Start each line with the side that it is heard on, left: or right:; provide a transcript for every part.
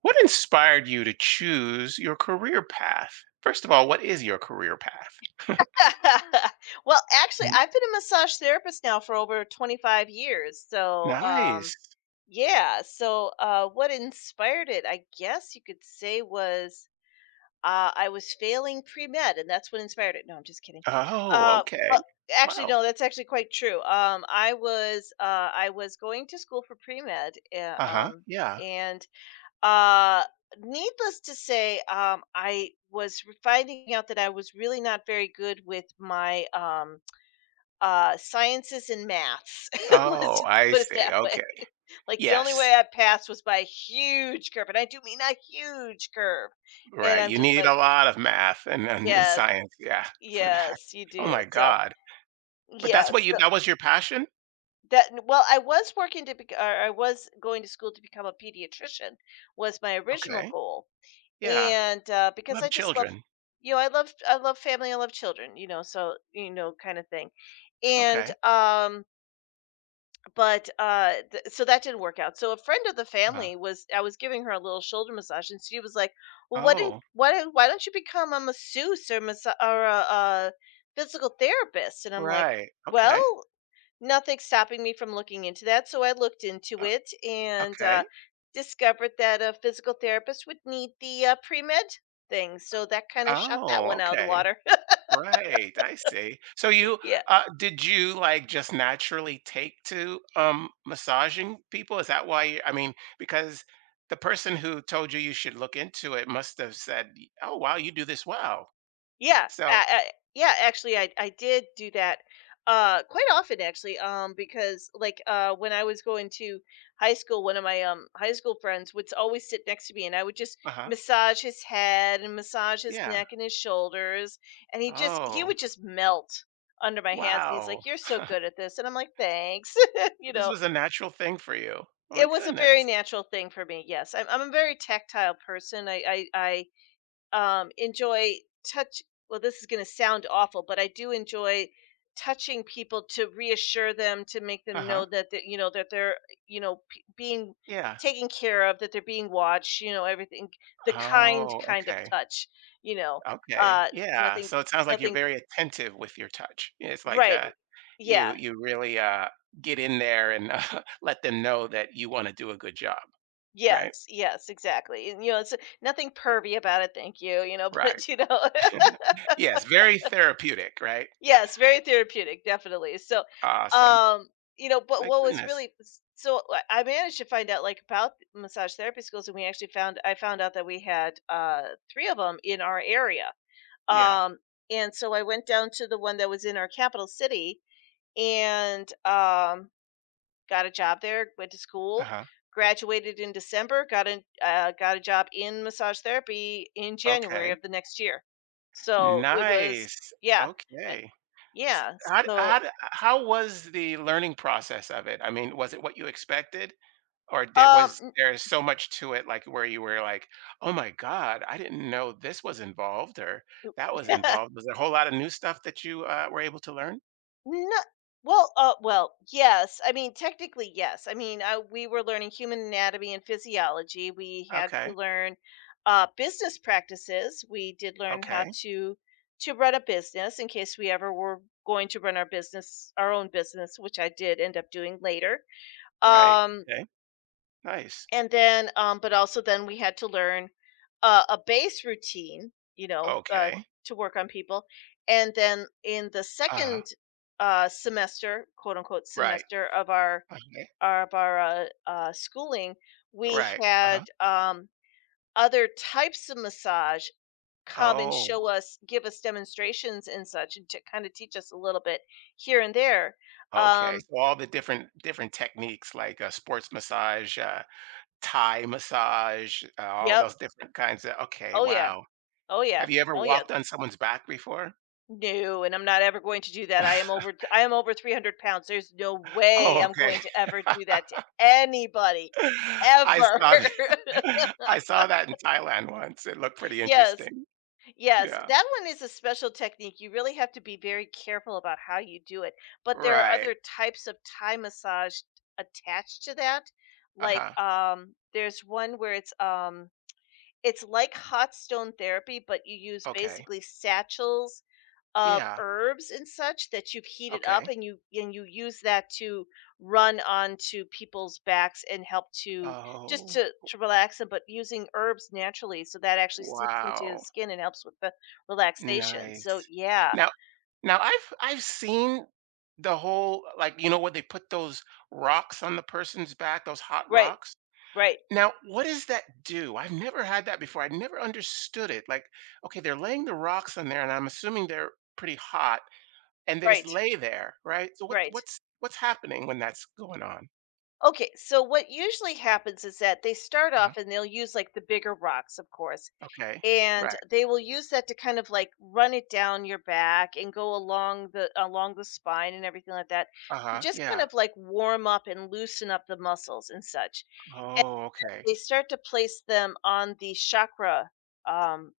right: What inspired you to choose your career path? First of all, what is your career path?
left: Well, actually,
right: N-
left: I've been a massage therapist now for over 25 years. So,
right: Nice.
left: yeah. So, what inspired it, I guess you could say, was I was failing pre med, and that's what inspired it. No, I'm just kidding.
right: Oh,
left: Uh,
right: okay.
left: well, actually,
right: Wow.
left: no, that's actually quite true. I was going to school for pre med,
right: Uh-huh.
left: um,
right: Yeah.
left: and uh, needless to say, I finding out that I was really not very good with my sciences and maths. Let's
right: Oh,
left: just
right: I
left: put it
right: see.
left: that way.
right: Okay.
left: Like, the only
right: Yes.
left: way I passed was by a huge curve, and I do mean a huge curve. And
right: Right.
left: I'm
right: You
left: just
right: need
left: like,
right: a lot of math and
left: yes,
right: science, yeah, for that.
left: yes, you
right: Oh
left: do.
right: my
left: So,
right: God. But
left: yeah. so
right: that was your passion?
left: that Well, I was going to school to become a pediatrician, was my original
right: Okay.
left: goal.
right: Yeah.
left: And because I
right: Love
left: just love,
right: children.
left: I love family, I love children, so, kind of thing. And,
right: Okay.
left: but so that didn't work out. So a friend of the
right: Uh,
left: family I was giving her a little shoulder massage, and she was like, "Well, what? Didn't,
right: oh,
left: why don't you become a masseuse or a physical therapist?" And I'm like,
right: right.
left: "Well,
right: Okay.
left: nothing stopping me from looking into that." So I looked into
right: Uh,
left: it and
right: okay.
left: discovered that a physical therapist would need the pre med thing. So that kind of shot that
right: Oh,
left: one out of the
right: okay.
left: water.
right: Right, I see. So you
left: Yeah.
right: did you like just naturally take to massaging people? Is that why you I mean, because the person who told you you should look into it must have said, "Oh, wow, you do this well."
left: Yeah,
right: So,
left: I yeah, actually, I did do that, quite often, actually, because, like, when I was going to high school, one of my high school friends would always sit next to me, and I would just
right: uh-huh.
left: massage his head and massage his
right: Yeah.
left: neck and his shoulders, and he
right: Oh,
left: would just melt under my hands, and he's
right: wow.
left: like, "You're so good at this," and I'm like, "Thanks." You
right: This
left: know?
right: was a natural thing for you. Oh my
left: It was a
right: goodness.
left: very natural thing for me, yes. I'm a very tactile person. I enjoy touch. Well, this is going to sound awful, but I do enjoy touching people to reassure them, to make them
right: Uh-huh.
left: know that they're, being
right: Yeah.
left: taken care of, that they're being watched. You know, everything, the kind
right: Oh,
left: kind of
right: okay.
left: touch. You know,
right: Okay. Yeah.
left: nothing,
right: So it sounds like you're
left: nothing.
right: very attentive with your touch. It's like
left: Right?
right: You
left: Yeah.
right: you really, get in there and, let them know that you wanna do a good job, right?
left: Yes. Yes. Exactly. And, it's nothing pervy about it. Thank you. You know,
right: Right.
left: but, you know.
right: Yes, very therapeutic, right?
left: Yes, very therapeutic, definitely. So,
right: Awesome.
left: um, but
right: My
left: what was
right: goodness.
left: really, so I managed to find out, like, about massage therapy schools, and we actually found I found out that we had three of them in our area.
right: Yeah.
left: Um, and so I went down to the one that was in our capital city and got a job there. Went to school,
right: Uh-huh.
left: graduated in December, got a job in massage therapy in January
right: Okay.
left: of the next year. So it was,
right: Nice.
left: yeah,
right: Okay. S
left: yeah.
right: how d
left: So,
right: how d how was the learning process of it? I mean, was it what you expected? Or did
left: um
right: was there so much to it, like, where you were like, "Oh my God, I didn't know this was involved or that was
left: yeah,
right: involved." Was there a whole lot of new stuff that you, were able to learn?
left: no, well, well, yes, I mean, technically, yes, I mean, I we were learning human anatomy and physiology. We had to
right: Okay,
left: learn, business practices. We did learn how
right: okay,
left: to run a business in case we ever were going to run our own business, which I did end up doing later.
right: right,
left: um
right: okay, nice.
left: And then, but also then we had to learn a base routine, you know,
right: Okay,
left: to work on people. And then in the
right: uh
left: second semester, quote unquote
right: right,
left: semester, of our
right: okay,
left: of our uh, uh, schooling, we
right: right, uh-huh.
left: had other types of massage come and
right: Oh,
left: show us, give us demonstrations and such, and to kind of teach us a little bit here and there.
right: okay,
left: Um,
right: so all the different techniques like, sports massage, Thai massage, all
left: yep.
right: those different kinds of okay,
left: Oh yeah.
right: wow.
left: Oh yeah.
right: Have you ever
left: Oh yeah.
right: walked on someone's back before?
left: No, and I'm not ever going to do that. I am over 300 pounds. There's no way
right: Oh,
left: I'm
right: okay.
left: going to ever do that to anybody
right: I
left: ever.
right: saw that. I saw that in Thailand once. It looked pretty
left: Yes.
right: interesting.
left: Yes.
right: Yeah,
left: That one is a special technique. You really have to be very careful about how you do it. But there are
right: right,
left: other types of Thai massage attached to that. Like,
right: uh-huh,
left: there's one where it's like hot stone therapy, but you use
right: okay,
left: basically satchels of
right: yeah,
left: herbs and such that you've heated up,
right: okay.
left: and you use that to run onto people's backs and help to
right: Oh,
left: to relax them, but using herbs naturally so that actually seeps into the
right: wow.
left: skin and helps with the relaxation. So,
right: Nice.
left: yeah.
right: Now now, I've seen the whole like, you know what they put those rocks on the person's back, those hot
left: Right,
right: rocks.
left: right,
right: Now, what does that do? I've never had that before. I never understood it. Like, okay, they're laying the rocks on there and I'm assuming they're pretty hot, and they just
left: right,
right: lay there, right? So what
left: right.
right: what's what's happening when that's going on?
left: Okay, so what usually happens is that they start
right: Uh-huh.
left: off and they'll use, like, the bigger rocks, of course,
right: Okay.
left: and
right: Right.
left: they will use that to kind of, like, run it down your back and go along the spine and everything like that to
right: Uh-huh.
left: just kind
right: Yeah.
left: of, like, warm up and loosen up the muscles and such.
right: Oh, okay.
left: They start to place them on the chakra, um,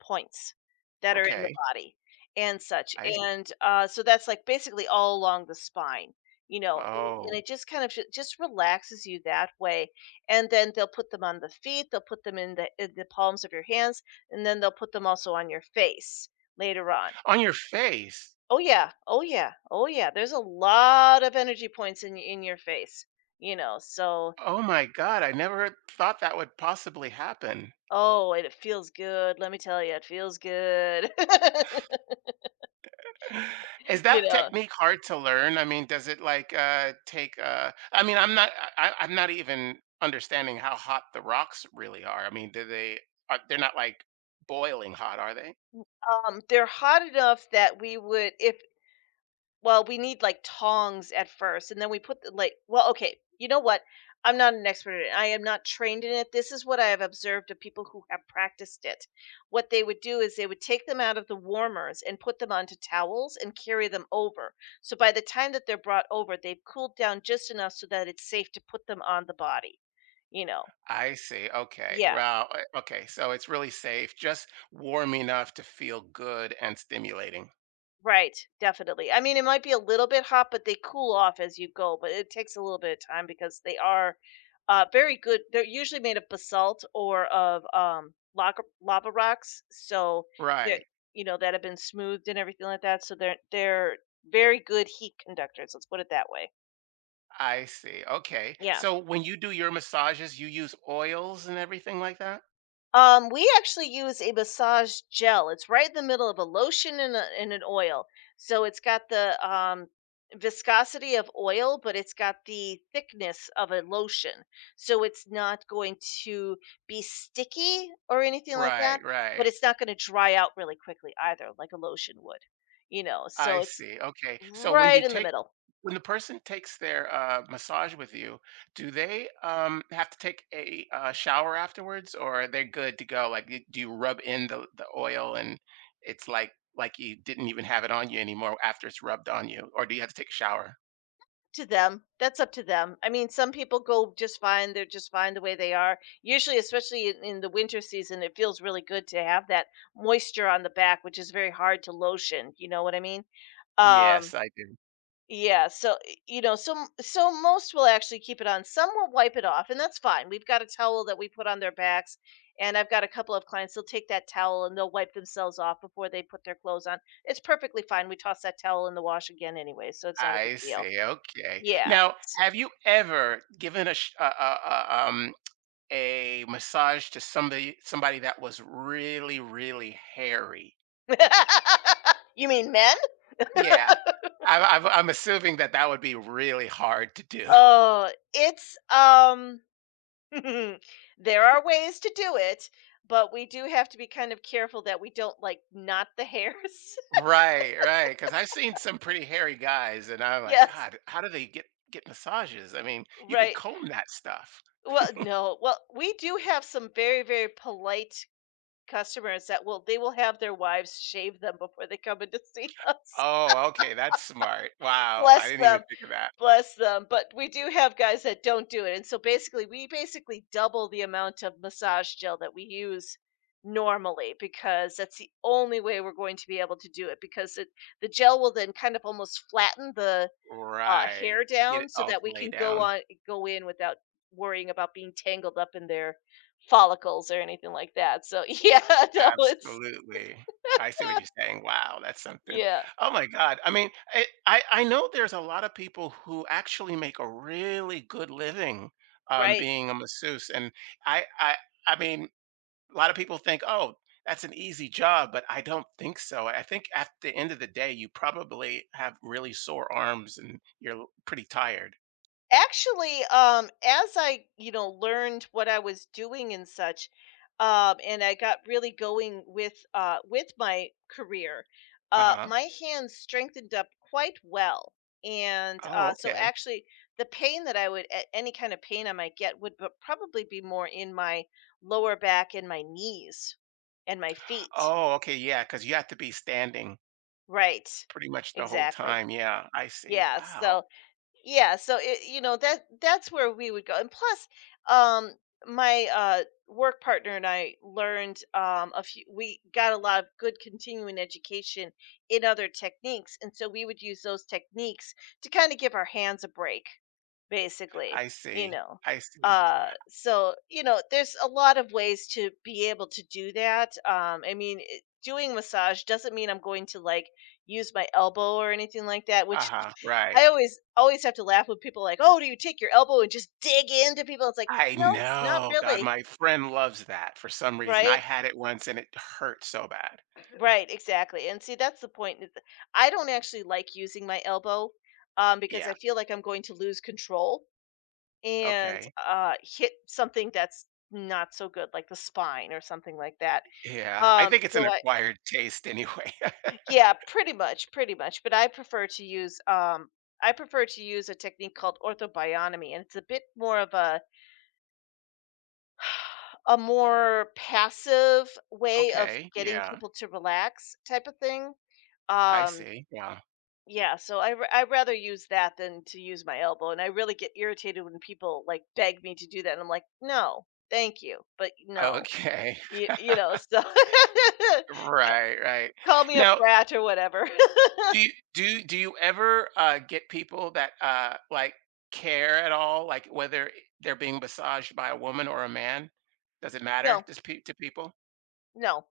left: points that are in the
right: Okay.
left: body and such,
right: I s-
left: and, so that's, like, basically all along the spine, you know, and
right: oh.
left: it just kind of ju just relaxes you that way, and then they'll put them on the feet, they'll put them in the palms of your hands, and then they'll put them also on your face later on.
right: On your face?
left: Oh, yeah. Oh, yeah. Oh, yeah. There's a lot of energy points in your face, you know, so.
right: Oh my God, I never thought that would possibly happen.
left: Oh, and it feels good. Let me tell you, it feels good.
right: Is
left: You
right: that
left: know,
right: technique hard to learn? I mean, does it like, take, I mean, I'm not even understanding how hot the rocks really are. I mean, do they are they're not like boiling hot, are they?
left: they're hot enough that we would if well, we need, like, tongs at first, and then we put the, like, well, okay, you know what? I'm not an expert in it. I am not trained in it. This is what I have observed of people who have practiced it. What they would do is they would take them out of the warmers and put them onto towels and carry them over. So by the time that they're brought over, they've cooled down just enough so that it's safe to put them on the body, you know?
right: I see, okay.
left: Yeah.
right: Wow, o okay, so it's really safe, just warm enough to feel good and stimulating.
left: Right, definitely. I mean, it might be a little bit hot, but they cool off as you go, but it takes a little bit of time because they are very good. They're usually made of basalt or of lava rocks, so they're
right: Right.
left: you know that have been smoothed and everything like that. So they're very good heat conductors. Let's put it that way.
right: I see. Okay.
left: Yeah.
right: So when you do your massages, you use oils and everything like that?
left: We actually use a massage gel. It's right in the middle of a lotion and an oil. So it's got the viscosity of oil, but it's got the thickness of a lotion. So it's not going to be sticky or anything like
right: Right,
left: that, but
right: right.
left: it's not going to dry out really quickly either, like a lotion would, you know.
right: I
left: So it's
right: see. Okay. So
left: right in the middle.
right: when the person takes their massage with you, do they have to take a shower afterwards, or are they good to go? Like, do you rub in the oil, and it's like you didn't even have it on you anymore after it's rubbed on you, or do you have to take a shower?
left: To them. That's up to them. I mean, some people go just fine. They're just fine the way they are. Usually, especially in the winter season, it feels really good to have that moisture on the back, which is very hard to lotion. You know what I mean? Um,
right: Yes, I do.
left: yeah. So, so most will actually keep it on. Some will wipe it off, and that's fine. We've got a towel that we put on their backs. And I've got a couple of clients, they'll take that towel and they'll wipe themselves off before they put their clothes on. It's perfectly fine. We toss that towel in the wash again anyway, so it's not a big
right: I
left: deal.
right: see, okay.
left: Yeah.
right: Now, have you ever given a sh a massage to somebody that was really, really hairy?
left: You mean men?
right: Yeah. I'm assuming that that would be really hard to do.
left: Oh, it's there are ways to do it, but we do have to be kind of careful that we don't, like, knot the hairs.
right: Right, right. Because 'cause I've seen some pretty hairy guys, and I'm like,
left: Yes.
right: "God, how do they get massages?" I mean, you could
left: Right.
right: comb that stuff.
left: Well, no. Well, we do have some very, very polite customers that will they will have their wives shave them before they come in to see us.
right: Oh, okay, that's smart. Wow, I
left: Bless
right: didn't even
left: them.
right: think of that.
left: Bless them, but we do have guys that don't do it, and so, basically we basically double the amount of massage gel that we use normally, because that's the only way we're going to be able to do it, because it the gel will then kind of almost flatten the
right: Right.
left: hair
right: Get
left: down
right: it
left: so
right: all
left: that
right: to
left: we
right: lay
left: can
right: down.
left: go in without worrying about being tangled up in their follicles or anything like that. So, yeah, no, it's,
right: Absolutely. I see what you're saying. Wow, that's something.
left: yeah,
right: Oh my God. I mean, I know there's a lot of people who actually make a really good living,
left: right.
right: being a masseuse. And I, I, I mean, a lot of people think, oh, that's an easy job, but I don't think so. I think at the end of the day, you probably have really sore arms and you're pretty tired.
left: Actually, as I, you know, learned what I was doing and such, and I got really going with with my career.
right: Uh huh.
left: My hands strengthened up quite well, and
right: Oh,
left: so
right: okay.
left: actually, the pain that I would any kind of pain I might get would probably be more in my lower back and my knees and my feet.
right: Oh, okay. Yeah. Cause you have to be standing
left: Right.
right: pretty much the whole
left: Exactly.
right: time. Yeah. I see.
left: Yeah.
right: Wow.
left: So it, you know that's where we would go. And plus um my work partner and I learned a few we got a lot of good continuing education in other techniques, and so we would use those techniques to kind of give our hands a break, basically,
right: I
left: you
right: see,
left: know.
right: I see.
left: So you know, there's a lot of ways to be able to do that. I mean, doing massage doesn't mean I'm going to, like, use my elbow or anything like that, which
right: Uh-huh, right.
left: I always always have to laugh when people are like, oh, do you take your elbow and just dig into people? It's like,
right: I
left: no, not
right: know, God,
left: really.
right: my friend loves that for some reason. I
left: Right,
right: had it once and it hurt so bad.
left: right, exactly. And see, that's the point, is that I don't actually like using my elbow, because
right: Yeah,
left: I feel like I'm going to lose control and
right: okay.
left: hit something that's not so good, like the spine or something like that.
right: Yeah, I
left: Um,
right: think it's an
left: so I,
right: acquired taste anyway.
left: yeah, pretty much, pretty much. But I prefer to use, a technique called orthobionomy, and it's a bit more of a a more passive way of
right: Okay,
left: getting
right: yeah,
left: people to relax, type of thing.
right: I
left: Um,
right: see, yeah.
left: yeah, so I rather use that than to use my elbow, and I really get irritated when people like beg me to do that, and I'm like, no, thank you, but no.
right: Okay.
left: You you know, so
right: Right, right.
left: call me a
right: Now,
left: brat or whatever.
right: do you ever, get people that, like, care at all? Like, whether they're being massaged by a woman or a man? Does it matter?
left: No,
right: Does pe to people?
left: no,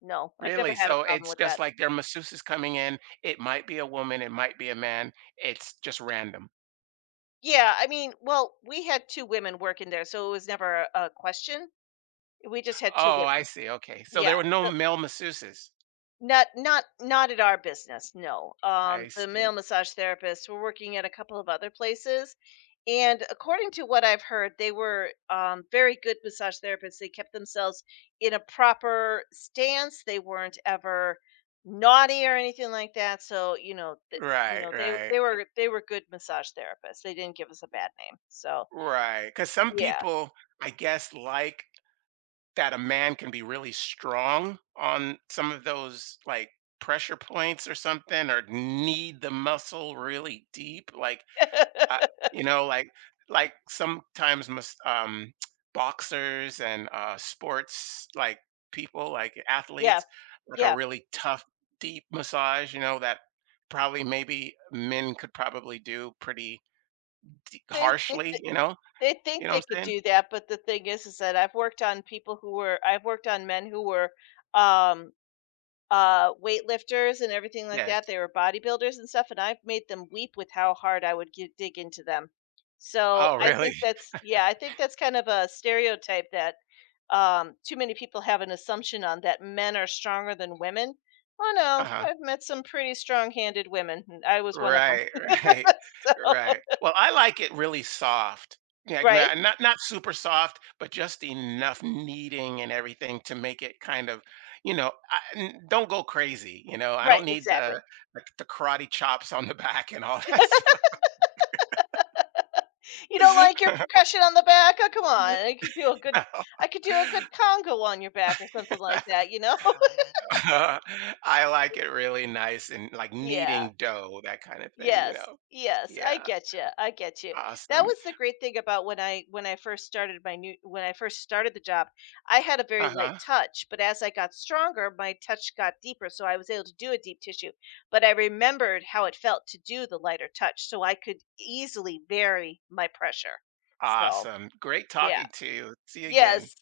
left: no, I've never
right: Really?
left: had a
right: So
left: problem
right: it's
left: with
right: just
left: that.
right: like their masseuse is coming in. It might be a woman, it might be a man. It's just random.
left: Yeah, I mean, well, we had 2 women working there, so it was never a question. We just had 2
right: Oh, I
left: women.
right: see. Okay. So
left: Yeah.
right: there were no
left: So
right: male masseuses.
left: not at our business, no.
right: I
left: The
right: see.
left: male massage therapists were working at a couple of other places, and according to what I've heard, they were very good massage therapists. They kept themselves in a proper stance. They weren't ever naughty or anything like that. So you know,
right: Right,
left: they
right: right,
left: were good massage therapists. They didn't give us a bad name. So
right: right. Because some
left: yeah,
right: people, I guess, like that a man can be really strong on some of those, like, pressure points or something, or need the muscle really deep. Like I you know, like like sometimes must boxers and sports like people like
left: yeah,
right: athletes like a
left: yeah.
right: really tough deep massage, you know, that probably maybe men could probably do pretty
left: They, they
right: harshly, you know?
left: They
right: You
left: think
right: know
left: they
right: what I'm
left: could
right: saying?
left: do that, but the thing is that I've worked on men who were, um, weightlifters and everything like
right: Yes.
left: that. They were bodybuilders and stuff, and I've made them weep with how hard I would gi dig into them. So,
right: Oh, really?
left: I think that's kind of a stereotype that, too many people have an assumption on, that men are stronger than women. Oh, no,
right: Uh-huh.
left: I've met some pretty strong-handed women, and I was one of them.
right: Right, right,
left: So
right: right. Well, I like it really soft. Yeah,
left: right,
right: not super soft, but just enough kneading and everything to make it kind of, you know, don't go crazy. You know, I
left: right,
right: don't need
left: exactly.
right: the karate chops on the back and all that stuff.
left: You don't like your percussion on the back? Oh, come on. I could do a good congo on your back or something like that, you know?
right: I like it really nice and like
left: Yeah.
right: kneading dough, that kind of thing. You
left: Yes.
right: know.
left: Yes, I
right: Yeah.
left: get you. I get you. That
right: Awesome.
left: was the great thing about when I first started my new when I first started the job, I had a very
right: Uh
left: light
right: huh.
left: touch, but as I got stronger, my touch got deeper, so I was able to do a deep tissue. But I remembered how it felt to do the lighter touch, so I could easily vary my pressure. So,
right: Awesome. Great
left: yeah.
right: talking to you. See you again.
left: Yes,